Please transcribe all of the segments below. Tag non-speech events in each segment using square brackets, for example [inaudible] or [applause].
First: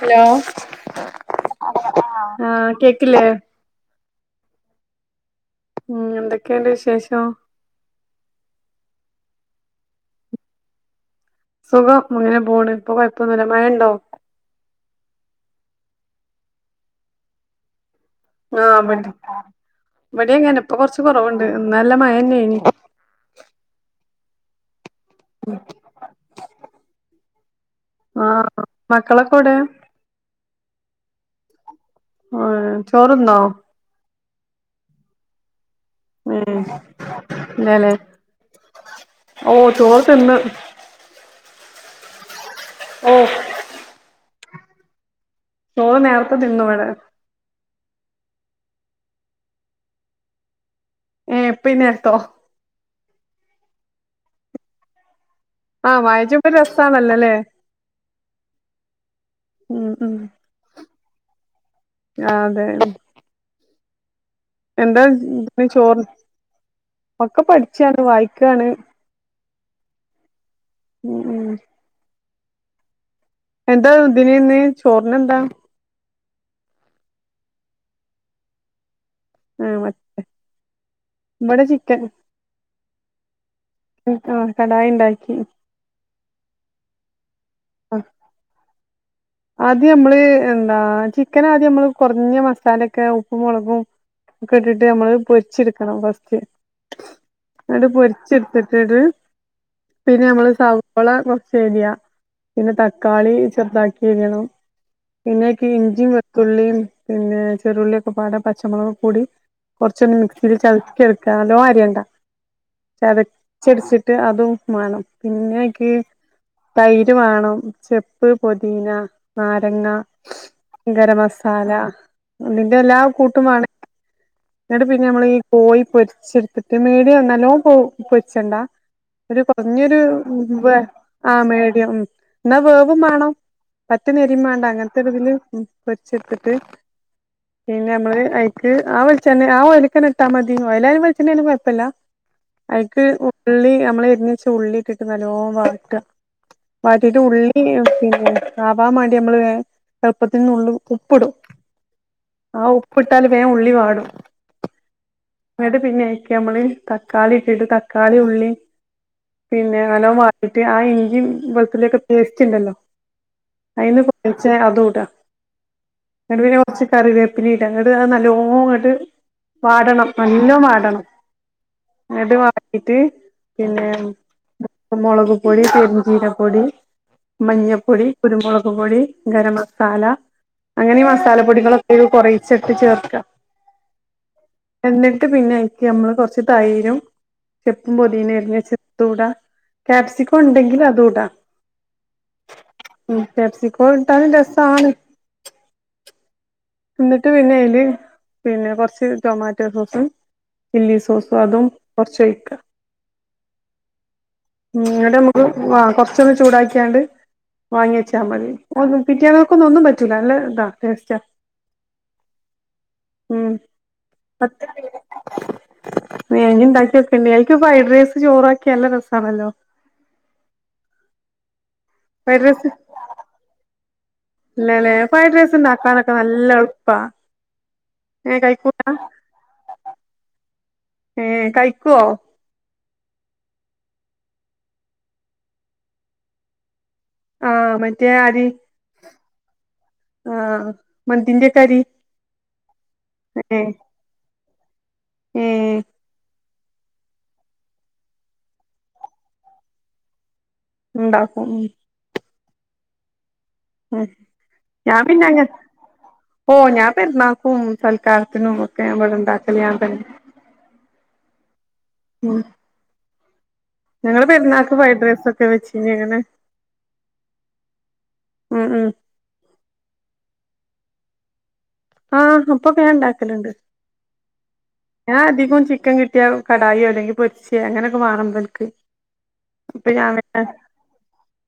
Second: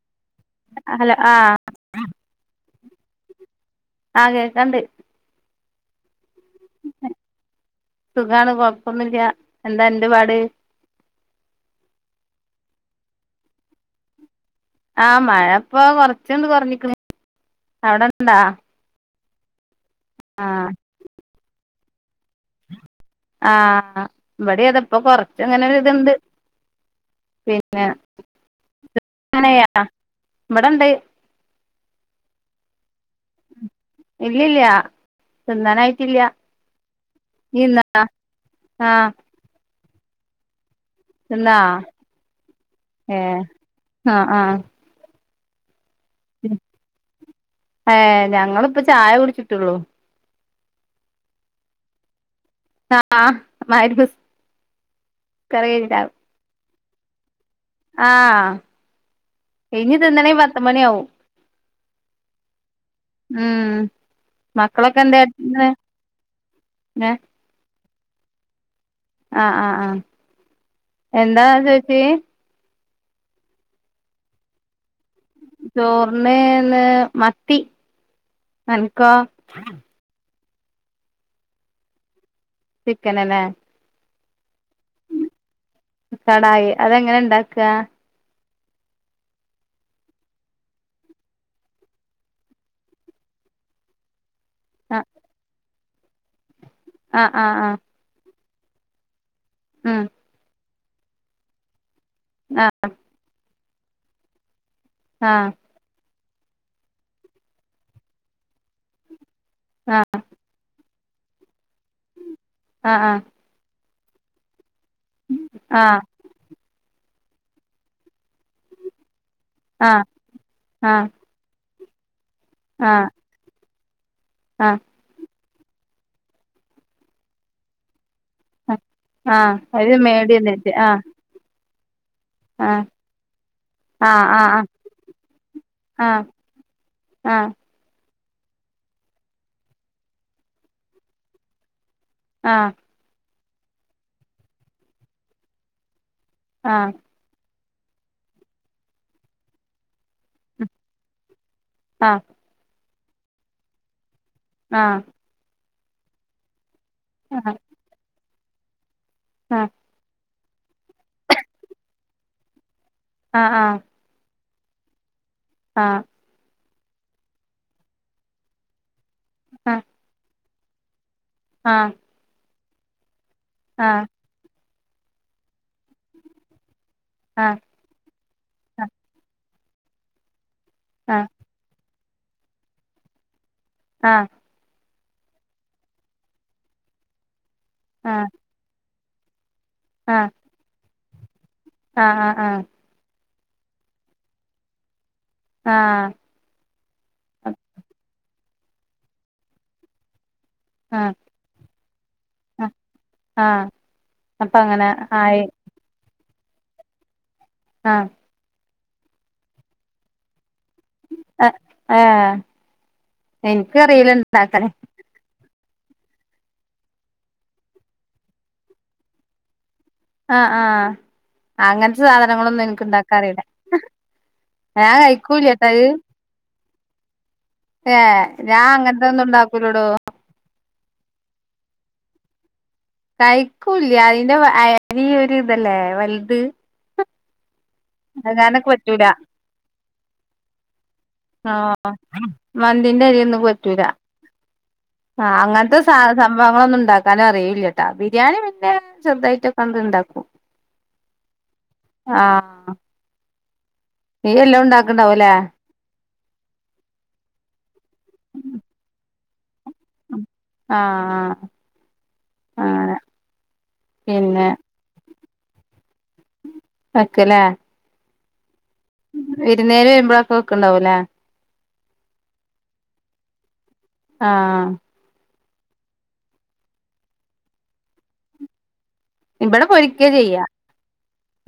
Hello hello ആ ആഹ് കേക്കില്ലേ? ആഹ് കെക്ക്ണ്ട് ഉം എന്തൊക്കെണ്ട് വിശേഷം? സുഖാണ് കൊഴപ്പൊന്നുല്ല എന്താ അന്റെപാട് സുഖം അങ്ങനെ പോണ് ഇപ്പൊ കോഴപ്പൊന്നുല്ല മഴ ഇണ്ടോ? ആഹ് മഴ ഇപ്പൊ കൊർച്ചണ്ട് കോർഞ്ക്ണ് അവിടെണ്ടാ? ആഹ് ഇവടിം വടിം ആ അങ്ങനെ ഇപ്പൊ കൊർച്ച് കോറവ്ണ്ട് ഇന്ന് നല്ല മഴന്നെനി ആഹ് ഇവടെ അതപ്പൊ കൊർച്ച് ഇങ്ങനെ ഒരു ഇത്ണ്ട് [unintelligible] ആഹ് മക്കളൊക്കെ ഇവടെ എവിടെ ഇണ്ട് ആഹ് ചോറ്ന്നോ? ഇല്ല്യാ ഇല്ല്യാ തിന്നാന് ആയി ട്ടില്ല്യാ ഏഹ് ഇയ്യ്ന്നാ ആഹ് ഓ ചോറ് തിന്ന് ത്ന്നാ ഓഹ് ഏഹ് ആഹ് ആഹ് ചോറ് നേരത്തെ തിന്നും ഇവടെ ഏഹ് ഞങ്ങള്പ്പം ചായ കുടിച്ചിട്ടോള്ളൂ ഏഹ് ഇപ്പ ഈ നേരത്തോ? ആഹ് മഹ് രിബ് ആഹ് വായിച്ചപ്പം രസാണല്ലോ ല്ലേ ആഹ് ഉം ഇഞ് ഉം തിന്നണെങ്കി പത്ത് മണി ആവും ആഹ് അതെ ഉം മക്കളൊക്കെ എന്താ ഇതി കാട്ട്ണ്? ചോറ് ഏ ഒക്കെ പഠിച്ചാണ് വായിക്കാണ് ആഹ് ആഹ് ആഹ് ഉം എന്താ ഉം ചേച്ചി എന്താ ഇദിനിന്ന് ചോർന് എന്താ? ചോർന് ഇന്ന് മത്തി അൻക്കോ? ആഹ് മത്തി ലെ ഇവടെ ചിക്കൻ ചിക്കന് ലെ ആഹ് കടായി ഇണ്ടാക്കി കടായി അതെങ്ങനെ ഇണ്ടാക്ക അഹ് ആദ്യ അമ്മള് എന്താ ചിക്കനാദ്യം അമ്മള് കോർഞ്ഞ മസാലൊക്കെ ഉപ്പും, മോളകും ക്കെ ഇട്ടിട്ട് ആ നമ്മള് പൊരിച്ചെട്ക്കണം ഫസ്റ്റ് ആ ആ ആ ന്നട്ട് പൊര്ച്ചെട്ത്തിട്ട്ട് ആഹ് പിന്നെ നമ്മള് സവാള കോർച്ച് എര്യാ ആ പിന്നെ തക്കാളി ചെർതാക്കി എരിയണം ആ പിന്നെ അയ്ക്ക് ഇഞ്ചി ത്തുള്ളീം, പിന്നെ ചെറുള്ളി, ഒക്കെപാടെ പച്ചമോളക്, കൂടി ആ കോർച്ച് മി ത് ചതക്കി എട്ക്ക നല്ലോം അര്യണ്ട ആ ചതച്ചടിച്ചിട്ട് അതും മാണം പിന്നെ ആ അയ്ക്ക് തൈര് വാണം, ചെപ്പ്, പൊദിന നാരങ്ങ, ആ ആ ആ ഗരംമസാല, ഇതിന്റെ എല്ലാ കൂട്ടുംമാണം ആ ആ ഇന്നട്ട് പിന്നെ നമ്മളീ കോയി പൊര്ച്ചെടുത്തിട്ട് മേടിയം ന്നല്ലോം പോവും പൊര്ച്ചണ്ട ആ ഒരു കോർഞ്ഞൊരു മേടിയന്നിട്ട് വെ ആ ആഹ് മേടിയം ന്നാ ആ വേവും മാണം ആ പറ്റന്നെരിം ആ ആ മാണ്ട അങ്ങൻത്തൊര് ഇതില് ആ പൊര്ച്ചെട്ത്തിട്ട് ആ ആ പിന്നെ നമ്മള് ഐക്ക് ആഹ് വെളിച്ചെണ്ണ ആഹ് ഒയിൽക്കെന്നെ ഇട്ടാ മതി ഒയലായാലും വളിച്ചെണ്ണായാലും കോഴപ്പല്ല ആഹ് അയ്ക്ക് ഉള്ളി നമ്മള് എരിഞ്ഞെച്ച ഉള്ളിട്ട്ട്ട് നല്ലോം വാട്ട ആഹ് ഉള്ളി പിന്നെ ആവാം മാണ്ടി നമ്മള് വേം എൾപ്പത്തിന് നുള്ള് ഉപ്പ്ടും ആഹ് ആ ഉപ്പിട്ടാല് വേം ഉള്ളിവാടും ആഹ് ഇന്നിട്ട് നമ്മള് തക്കാളി ഇട്ടിട്ട് തക്കാളിം ഉള്ളി പിന്നെ നല്ലോം വാട്ടിട്ട് ആ ഇഞ്ചിം വെളുത്തുള്ളിക്കെ പേസ്റ്റുണ്ടല്ലോ ആഹ് ആഹ് അയിന്ന് പോ വച്ചാ അതൂടാ ആഹ് എന്നിട്ട് പിന്നെ കുറച്ച് കറിവേപ്പിലിട എന്ന്ട്ട് അത് നല്ലൊങ്ങ്ട്ട് അങ്ങോട്ട് വാടണം നല്ലോ വാടണം ആഹ് എന്നിട്ട് വടിട്ട് പിന്നെ മുളക് പൊടിം പെരിഞ്ചീരം പൊടി മഞ്ഞപ്പൊടി കുരുമുളക് പൊടി ഗരാമസാല അങ്ങനെ മസാലപ്പൊടികളൊക്കെ കൊറേചാറട്ട് ചേർക്കാം ആഹ് എന്നിട്ട് പിന്നയ്ക്ക നമ്മള് കൊർച്ച് തൈരും ചെപ്പും ആ പൊതീനിം എരിഞ്ഞെച്ച തൂടാ ക്യാപ്സിക്കം ഇണ്ടെങ്കില് അതൂടാ ആഹ് ആഹ് ആഹ് ഉം കാപ്സികോട്ടാലും രസാണ് ആഹ് എന്നിട്ട് പിന്നെ അയ്ല് പിന്നെ കൊറച്ച് ടൊമാറ്റോ സോസും ചില്ലി ആ സോസും അതും കുറച്ച് ഒഴിക്ക ആഹ് അപ്പ അങ്ങനെ ആയി ആഹ് കൊറച്ചും കൂടി ചൂടാക്കിയാണ്ട് വാങ്ങി ആഹ് വെച്ചാ മതി ഒ പിറ്റ്യേന്നൊക്കൊന്നും ഒന്നും പറ്റൂല്ല നല്ല ഇതാ ടേസ്റ്റാ ആ ആഹ് എനിക്കറില്ല ഇണ്ടാക്കാന് മേഗി ഇണ്ടാക്കി വെക്കേണ്ടി അയ്ക്ക് ഫ്രൈഡ് റൈസും ചോറാക്കിയ നല്ല രസാണല്ലോ ആ ആഹ് അങ്ങനത്തെ ഫ്രൈഡ് സാധനങ്ങളൊന്നും ഞങ്ങക്ക് ഇണ്ടാക്കാറയില്ല ഇല്ലല്ലെ ഫ്രൈഡ് റൈസിണ്ടാക്കാനൊക്കെ നല്ല എളുപ്പാ ഏഹ് ഏ ഞാൻ കഴിക്കൂല അങ്ങനത്തെ ഒന്നും ഉണ്ടാക്കൂലോടോ ഏ കഴിക്കോ കഴിക്കൂല്ല അതിന്റെ അരി ഒരിത്തല്ലേ വലുത് ആഹ് മറ്റേ അത് അരി കാരണക്ക് പറ്റൂല ആഹ് മന്തിന്റെകെ ആഹ് അരി മന്തിന്റെ അരിയൊന്നും ഏ പറ്റൂര ആ ഏ അങ്ങനത്തെ ശാസം വിഭവങ്ങൾ ഒന്നും ഇണ്ടാക്കാനും അറിയില്ലട്ടാ ബിരിയാണി പിന്നെ ചെറുതായിട്ടൊക്കെ അങ്ങ്ട്ട് ഇണ്ടാക്കും ഇണ്ടാകും ഉം ആഹ് നീ എല്ലാം ഞാൻ പിന്നെ ഉണ്ടാക്ക്ണ്ടാവുംല്ലേ അ ഓ ഞാൻ പെരുന്നാക്കും സൽക്കാരത്തിനും ഒക്കെ ഞാന് ഇവിടെ ഇണ്ടാക്കല് ഞാൻ തന്നെ ആഹ് ആഹ് ഉം അങ്ങനെ ഞങ്ങള് പിന്നെ പെരുന്നാക്ക് ഫ്രൈഡ് റൈസ് ഒക്കെ വെച്ചിനെ അങ്ങനെ വക്കല്ലേ ഉം ഉം വിരുന്നെരു വരുമ്പോഴൊക്കെ വെക്കുണ്ടാവുല്ല ആഹ് അപ്പൊക്കാ ഞാൻ ഉണ്ടാക്കലുണ്ട് ആഹ് ഞാൻ അധികം ചിക്കൻ കിട്ടിയാ കടായോ അല്ലെങ്കി പൊരിച്ചേ അങ്ങനെയൊക്കെ വാണം ഇബൾക്ക് ഇവിടെ ഇപ്പൊ പൊരിക്ക ഞാൻ ചെയ്യാ തെന്നെ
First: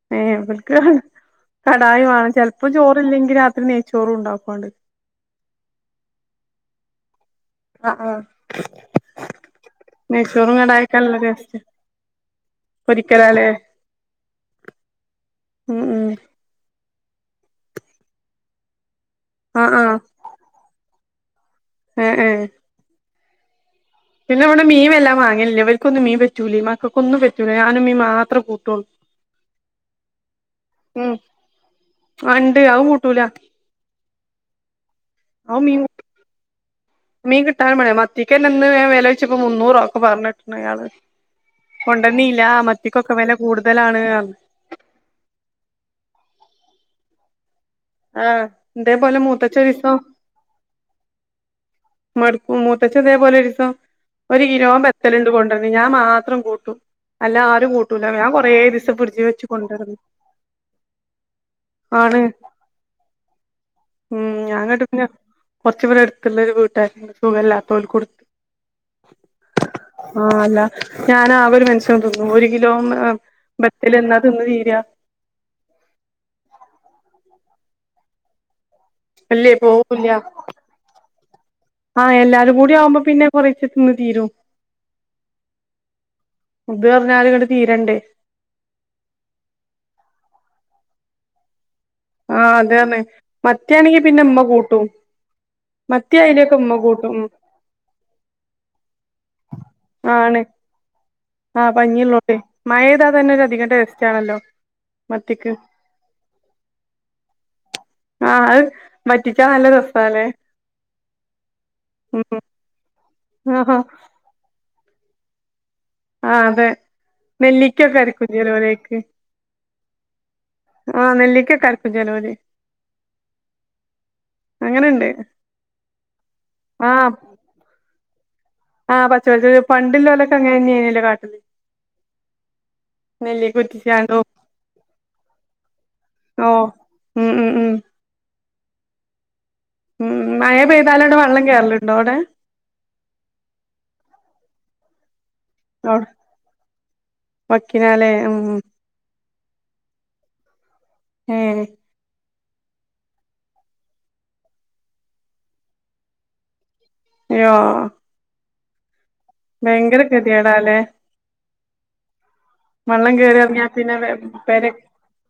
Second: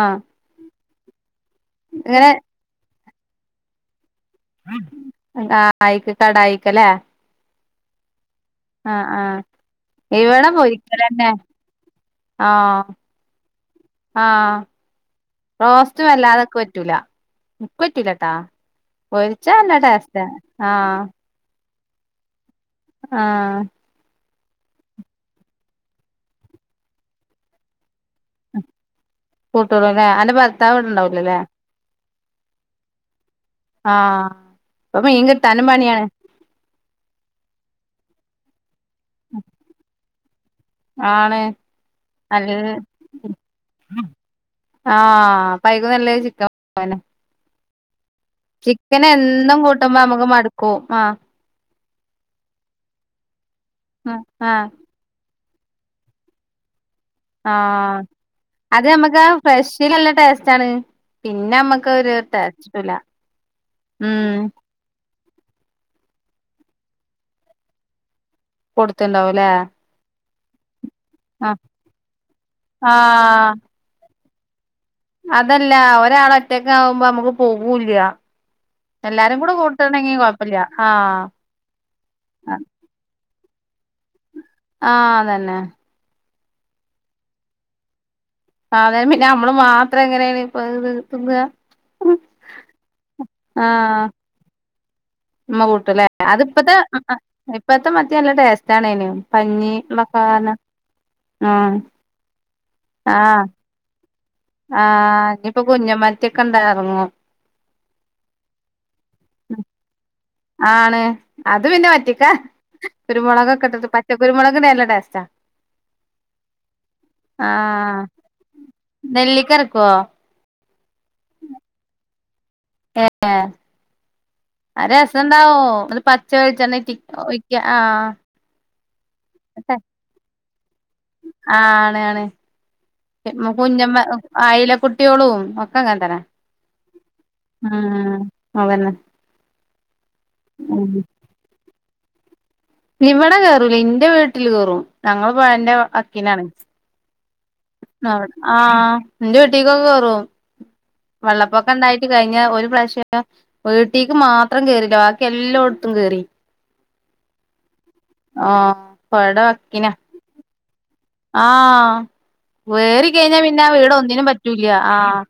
ആഹ് ഏ ഇബൾക്ക് ഇങ്ങനെ കടയിവാണം ചിലപ്പോം ചോറല്ലെങ്കിൽ രാത്രി നെയ്ച്ചോറും ഉണ്ടാക്കുവാണ് ആഹ് ആയിക്ക് കടായിക്കല്ലേ ആഹ് ആ ആഹ് ആഹ് ഇവിടെ നെയ്ച്ചോറും കടായി ഒക്കെ നല്ല പൊരിക്കലന്നെ ടേസ്റ്റ ആഹ് ആഹ് ഉം ഉം റോസ്റ്റും വല്ലാതൊക്കെ പറ്റൂല ഉക്കറ്റിലട്ടാ ആഹ് പൊരിച്ചാല്ലാടസ്ഥ ആഹ് ആഹ് ആഹ് ആഹ് പിന്നെ വിടെ മീൻ വല്ലാം വാങ്ങലില്ല അവർൊന്നും മീൻ പറ്റൂല മക്കൊന്നും പറ്റൂല ഞാനും മമീം മാത്രം കൂട്ടളൂ അല്ലേ അൻ്ന്റെ ഭർത്താവ് ഇവിടുണ്ടാവൂല്ല ല്ലേ ഉണ്ട് അഉം കൂട്ടൂല ആഹ് പ്പമീൻ അത് കിട്ടാനും മീൻ പണിയാണ് മീൻ കിട്ടാൻ മയേ മത്തിക്ക് എന്നെന്ന് വില വെച്ചപ്പോ മുന്നൂറോ ഒക്കെ പറഞ്ഞിട്ട് യാള് ആണ് കൊണ്ടന്നില്ല നല്ല മത്തിക്കൊക്കെ വില കൂടുതലാണ് ആഹ് പൈക നല്ല ചിക്കൻ പോനെ ആഹ് ചിക്കൻ ഇതേപോലെ മൂത്തച്ചി എന്നും ഒരീസം കൂട്ടുമ്പോ നമുക്ക് മടുക്കും ആഹ് മടുക്കും മൂത്തച് അതേപോലെ ഒരു ദസം ഒരു ആഹ് കിലോ ബെത്തലുണ്ട് കൊണ്ടുവന്ന ഞാൻ മാത്രം കൂട്ടും അല്ല ആരും ആഹ് കൂട്ടൂല ഞാൻ കൊറേ അത് ദിവസം നമ്മുക്ക ഫ്രിഡ്ജ് വെച്ച് കൊണ്ടടന്ന് ഫ്രഷലില്ല ടേസ്റ്റാണ് പിന്നെ നമ്മക്കരു ആണ് ടേസ്റ്റ്ട്ടൂല ഉം ഞങ്ങോട്ട് പിന്നെ കൊറച്ചു പേടെ എടുത്തുള്ളരു വീട്ടായി സുഖല്ലാത്ത പോല് കൊടുത്ത് കൊടുത്തണ്ടാവുംല്ലേ ആഹ് അല്ല ഞാനൻ ആകെ ഒരു മനുഷ്യൻ തിന്നു ഒരു കിലോ ആഹ് ത്തൽ എന്നാ തിന്ന് തീരാ അതല്ല ഒരാൾ ഒറ്റക്ക് ആകുമ്പോ നമുക്ക് പോകൂില്ല എല്ലാരും കൂടെ ഇല്ലേ കൂട്ടണ്ടെങ്കിൽ പോവൂല്ല കുഴപ്പല്ല ആഹ് ആഹ് എല്ലാരും കൂടി ആവുമ്പം പിന്നെ കുറയ്ച്ചിട്ട നിന്ന് തീരും ആഹ് അതന്നെ ഇത് പറഞ്ഞാല ഇങ്ങട്ട് തീരണ്ടേ അത പിന്നെ നമ്മള് മാത്രം എങ്ങനെയാണ് ഇപ്പൊ ഇത് തിന്ന ആഹ് അതന്നെ മത്തിയായാണെങ്കി പിന്നെ അമ്മ കൂട്ടും ഇമ്മ കൂട്ടല്ലേ മത്തി അയിലൊക്കെ ഉമ്മ അതിപ്പത്തെ കൂട്ടും ഉം ഇപ്പത്തെ മത്തി നല്ല ടേസ്റ്റാണേനും പഞ്ഞീ ആണ് മക്കാങ്ങനെ ആഹ് മഴെയ്താ തന്നെ ആഹ് ഒരധികം ടേസ്റ്റാണല്ലോ. ആഹ് ഇഞ്ഞിപ്പോ കുഞ്ഞൻ മത്ത്യൊക്കെണ്ടോ എറങ്ങൂ. ആഹ് അയ് വറ്റിച്ചാ നല്ല രസാലേ. ആണ് അത് പിന്നെ വറ്റിക്കാ കുരുമൊളകൊക്കെ ആഹാ ഇട്ട്ട്ട് പച്ചക്കരുമൊളക് നല്ല ടേസ്റ്റാ. ആഹ് അതെ ആഹ് നെല്ലിക്കൊക്കെരക്കു ചെലോരയ്ക്ക്. നെല്ലിക്ക അരക്കുവോ ആഹ് നെല്ലിക്കൊക്കരക്കും ചെലോര്. ഏഹ്. ആഹ് അങ്ങനെണ്ട് രസണ്ടാവൂ ന്നട്ട് പച്ചവെളിച്ചെണ്ണ ഉറ്റി, ആഹ് ഒഴിക്കാ ആഹ്. ആഹ് പച്ച വെളിച്ചെണ്ണ പണ്ടില്ലോലൊക്കെ അങ്ങനെന്ന്യേനല്ലോ. ആഹ് ആണ് ആണ്. നെല്ലിക്ക കുഞ്ഞമ്മ ഉറ്റിച്ചാണ്ടും ആയില കുട്ട്യോളും ഒക്കങ്ങൻത്തന്നാ. ഓഹ്. ഉം ഉം ഉം. അതെന്നെ. ഉം മഴ പെയ്താലാണ്ട് വെള്ളം കേറല്ണ്ടോ അവ്ടേ? ഇവടെ കേറൂല ഇന്റെ വീട്ടില് കേറും. ഞങ്ങള് പൊയന്റെ വക്കിനാണ് വക്കിനാലേ ഉം ആഹ്. ന്റെ വീട്ടീക്കും കേറും, ഏ വെള്ളപ്പൊക്കെണ്ടായി കഴിഞ്ഞ ഒര് പ്രാവശ്യം വീട്ടീക്ക് മാത്രം കേറീല ബാക്കി എല്ലോട്ത്തും കേറി. യാഹ്‌ ആഹ് പൊയട വക്കിനാ ഗതികേടാല്ലേ ആഹ്. വേറി വെള്ളം കേറി കഴിഞ്ഞാ ഇറങ്ങിയാ പിന്നാ പിന്നെ വീടൊന്നിനും പറ്റൂല്ല്യ ആഹ്.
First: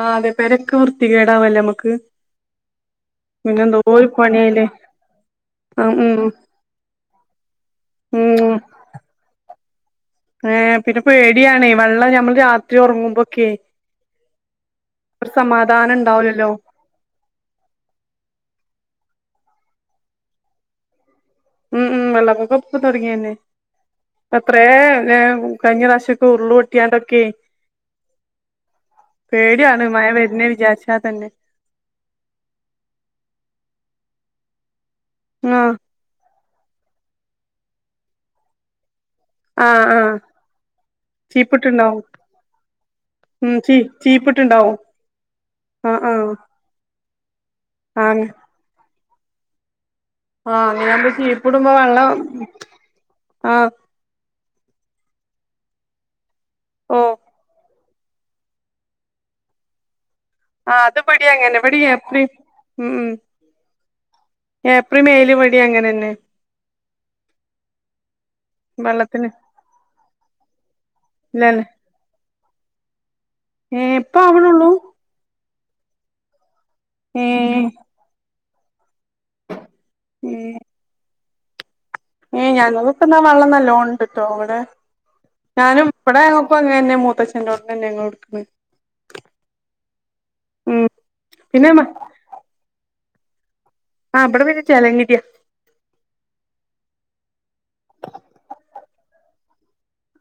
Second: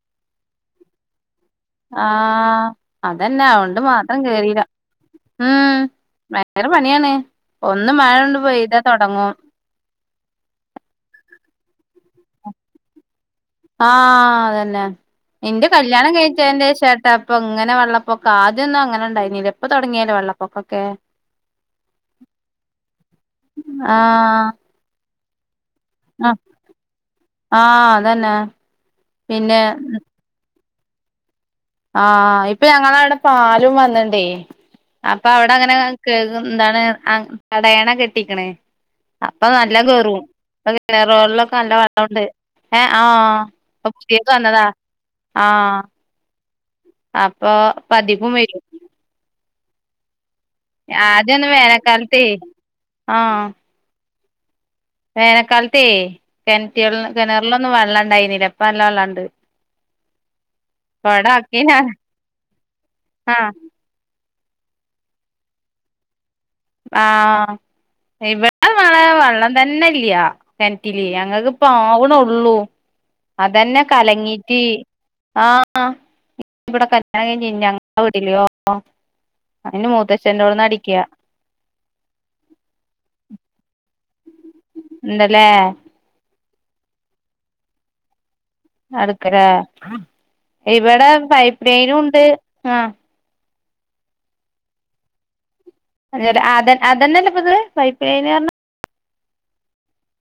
ആഹ് പെരെക്കെ വൃത്തി കേടാവല്ലേ അമ്മക്ക് ആഹ് അതന്നെ അവോണ്ട് എന്തോരു മാത്രം കേറീല പണിയായില്ലേ ഉം ആ ഉം ഭയങ്കെരെ പണ്യാണ് ഒന്ന് മാഴൊണ്ട് പെയ്താ തൊടങ്ങും ഏഹ് പിന്നെ പേട്യാണേ വെള്ളം ഞമ്മൾ രാത്രി ഒറങ്ങുമ്പോക്ക്യേ ആഹ് അതന്നെ ഇന്റെ കല്യാണം ഉണ്ടാവൂലല്ലോ കഴിച്ചേന്റേഷാട്ടാേ പ്പൊങ്ങനെ വെള്ളപ്പൊക്കം ആദ്യൊന്നും അങ്ങനെണ്ടായിന്നീല ഇപ്പൊ തൊടങ്ങിയല്ലേ വെള്ളപ്പൊക്കൊക്കെ. ഉം ഉം വെള്ളപ്പൊക്കം ഇപ്പ തൊടങ്ങിയനീ ആഹ് എത്രേ ലേ കഴിഞ്ഞറാശ്യം ക്കെ ആഹ് ഉര്ള് പൊട്ടിയാണ്ടൊക്കേയ് ആഹ് അതന്നെ പിന്നെ പേട്യാണ് മഴ ന്നെ വിജാര്ച്ചാ തന്നെ. ആഹ് ഇപ്പ ഞങ്ങളാവ്ടെ പാലും വന്ന്ണ്ടേ അപ്പൊ ആ അവ്ടങ്ങനെ കേക് എന്താണ് തടയണ കെട്ടീക്ക്ണേ അപ്പൊ ആഹ് നല്ലം ആഹ് കേറും ഇപ്പൊ കെണറ് വള്ളൊക്കെ നല്ല ചീപ്പിട്ടുണ്ടാവും വെള്ളോണ്ട്. ഏഹ് ആഹ് ഉം ചീ അപ്പ പുതിയൊക്ക് വന്നതാ. ചീപ്പിട്ടുണ്ടാവും ആഹ് ആഹ്. ആഹ് അപ്പൊപ്പതികും വരും. ആഹ് അങ്ങനാവുമ്പം ആദ്യൊന്നും കീഴിപ്പ്ടുമ്പോ വെള്ളം വേനൽക്കാലത്തേ ആഹ് വേനല്ക്കാലത്തേ കെണറ്റി വെ ഓ കെണറിലൊന്നും വെള്ളണ്ടായിന്നില ഇപ്പ നല്ല വെള്ളണ്ട് ആഹ് അത്ബടിം ഇവിടെ അങ്ങനാ ആക്കീനാ ഇബടീം ഏപ്രില് ഉം ഉം ആഹ് ഏപ്രില് മെയില് ഇവടീം അങ്ങനെന്നേ ആഹ് ഇവ വെള്ളത്തിന് ക്കാൻ തന്നെല്ല്യാ കെണ്റ്റിലേ ഞങ്ങക്ക്പ്പ ഇല്ലല്ലേ ആവ്ണോള്ളൂ അതന്നെ ഏഹ് ഇപ്പ കലങ്ങീറ്റ് ആവണൊള്ളൂ ആഹ് ഇവടെ കല്യാണം കഴിഞ്ഞ് ഏഹ് ഇഞ്ഞങ്ങളെ വിട്ട്ല് അയിന് മൂത്തച്ഛൻ്റോടുന്നാ അടിക്ക്യാ ഏയ് ഞാങ്ങളോട്ട്ന്നാ വെള്ളംന്നല്ലോണ്ട്ട്ടോ അവ്ടെ ഉണ്ടല്ലേ ഞാനും ഇവടെ ഞങ്ങക്കൂ അങ്ങനേന്നെ മൂത്തച്ഛൻ്റോട്ത്തെന്നേന്നു എടുക്ക്ണേ അടുക്കലേ ഉം ഇവെടെ പൈപ്പ് പിന്നെ ലൈനുംണ്ട് ആഹ് ആഹ് ഇവിടെ പിന്നെ ജല നിതിയാ അതെ അതെന്നെയല്ലേ ഇപ്പോത് പൈപ്പ് ലൈൻ പറഞ്ഞാ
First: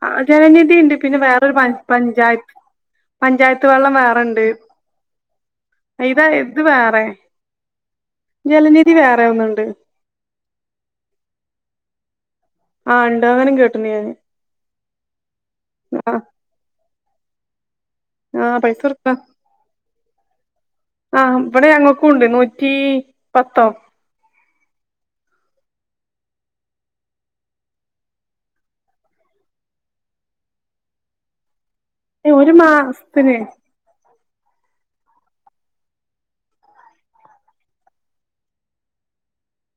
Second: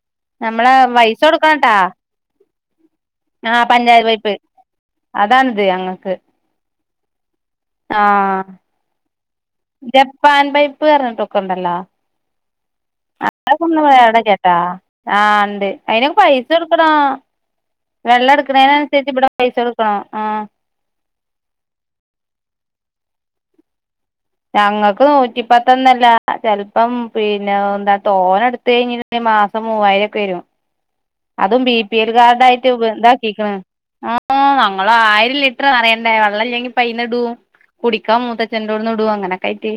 ആഹ് നമ്മളെ ജലനിധിയുണ്ട് പിന്നെ പൈസ വേറൊരു പ കൊടുക്കണട്ടാ പഞ്ചായത്ത് ആഹ് പഞ്ചായത്ത് വെള്ളം പൈപ്പ് വേറെണ്ട് അതാണിത് ഞങ്ങക്ക് ഇതാ ഇത് വേറെ ജലനിധി വേറെയൊന്നുണ്ട് പാൻ പൈപ്പ് പറഞ്ഞിട്ടൊക്കെണ്ടല്ലോ ആ ഉണ്ട് അങ്ങനും അവിടെ [unintelligible] കേട്ട്ണ് ഞാന് ആഹ് ആഹ് ഉണ്ട് ആ അയിനൊക്കെ പൈസ കൊടുക്കണം വെള്ളം ആ പൈസ എടുക്കണേനുസരിച്ച് കൊടുക്കണം ഇവിടെ പൈസ കൊടുക്കണം ആഹ് ആഹ് ഇവിടെ ഞങ്ങൾക്കുണ്ട് നൂറ്റി പത്തോ ഞങ്ങൾക്ക് നൂറ്റി പത്തൊന്നല്ല ചിലപ്പം പിന്നെ എന്താ തോനെ എടുത്ത കഴിഞ്ഞേ മാസം മൂവായിരൊക്കെ വരും അതും ബി പി എൽ ഏ ഒരു കാർഡായിട്ട് മാസത്തിന് ബന്ധാക്കിക്കണ് ഓ ഞങ്ങള് ആയിരം ലിറ്റർ നിറയണ്ടേ വെള്ളം ഇല്ലെങ്കി അയ്ന്നിടും കുടിക്കാൻ മൂത്തച്ചന്റോട്ന്ന് ഇടും അങ്ങനക്കെയായിട്ട്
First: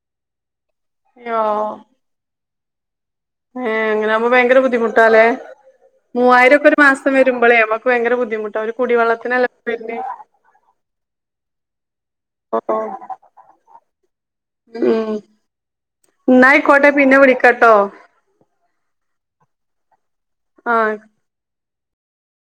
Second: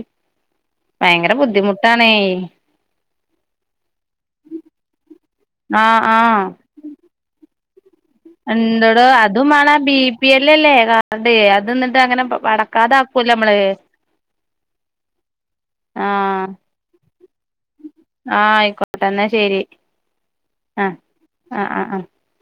ഭയങ്കര അയ്യോ ബുദ്ധിമുട്ടാണേ ഏഹ് അങ്ങനാവുമ്പോ ഭയങ്കര ബുദ്ധിമുട്ടാല്ലേ ആഹ് ആഹ് മൂവായിരൊക്കെ ഒരു മാസത്തെ വരുമ്പോളേ ഭയങ്കര ബുദ്ധിമുട്ടാ ഒരു കുടിവെള്ളത്തിനല്ലെ ഇത് വരുന്നേ ഇല്ലല്ലേ കാർഡ് അത് എന്നിട്ട് അങ്ങനെ ഓ അടക്കാതാക്കൂല്ലേ നമ്മള് ഉം ആഹ് എന്നായിക്കോട്ടെ പിന്നെ വിളിക്കാട്ടോ ആഹ് ആയിക്കോട്ടെ എന്നാ ശരി ആ ആഹ് ആയിക്കോട്ടെ. ആഹ് ആഹ് ആഹ്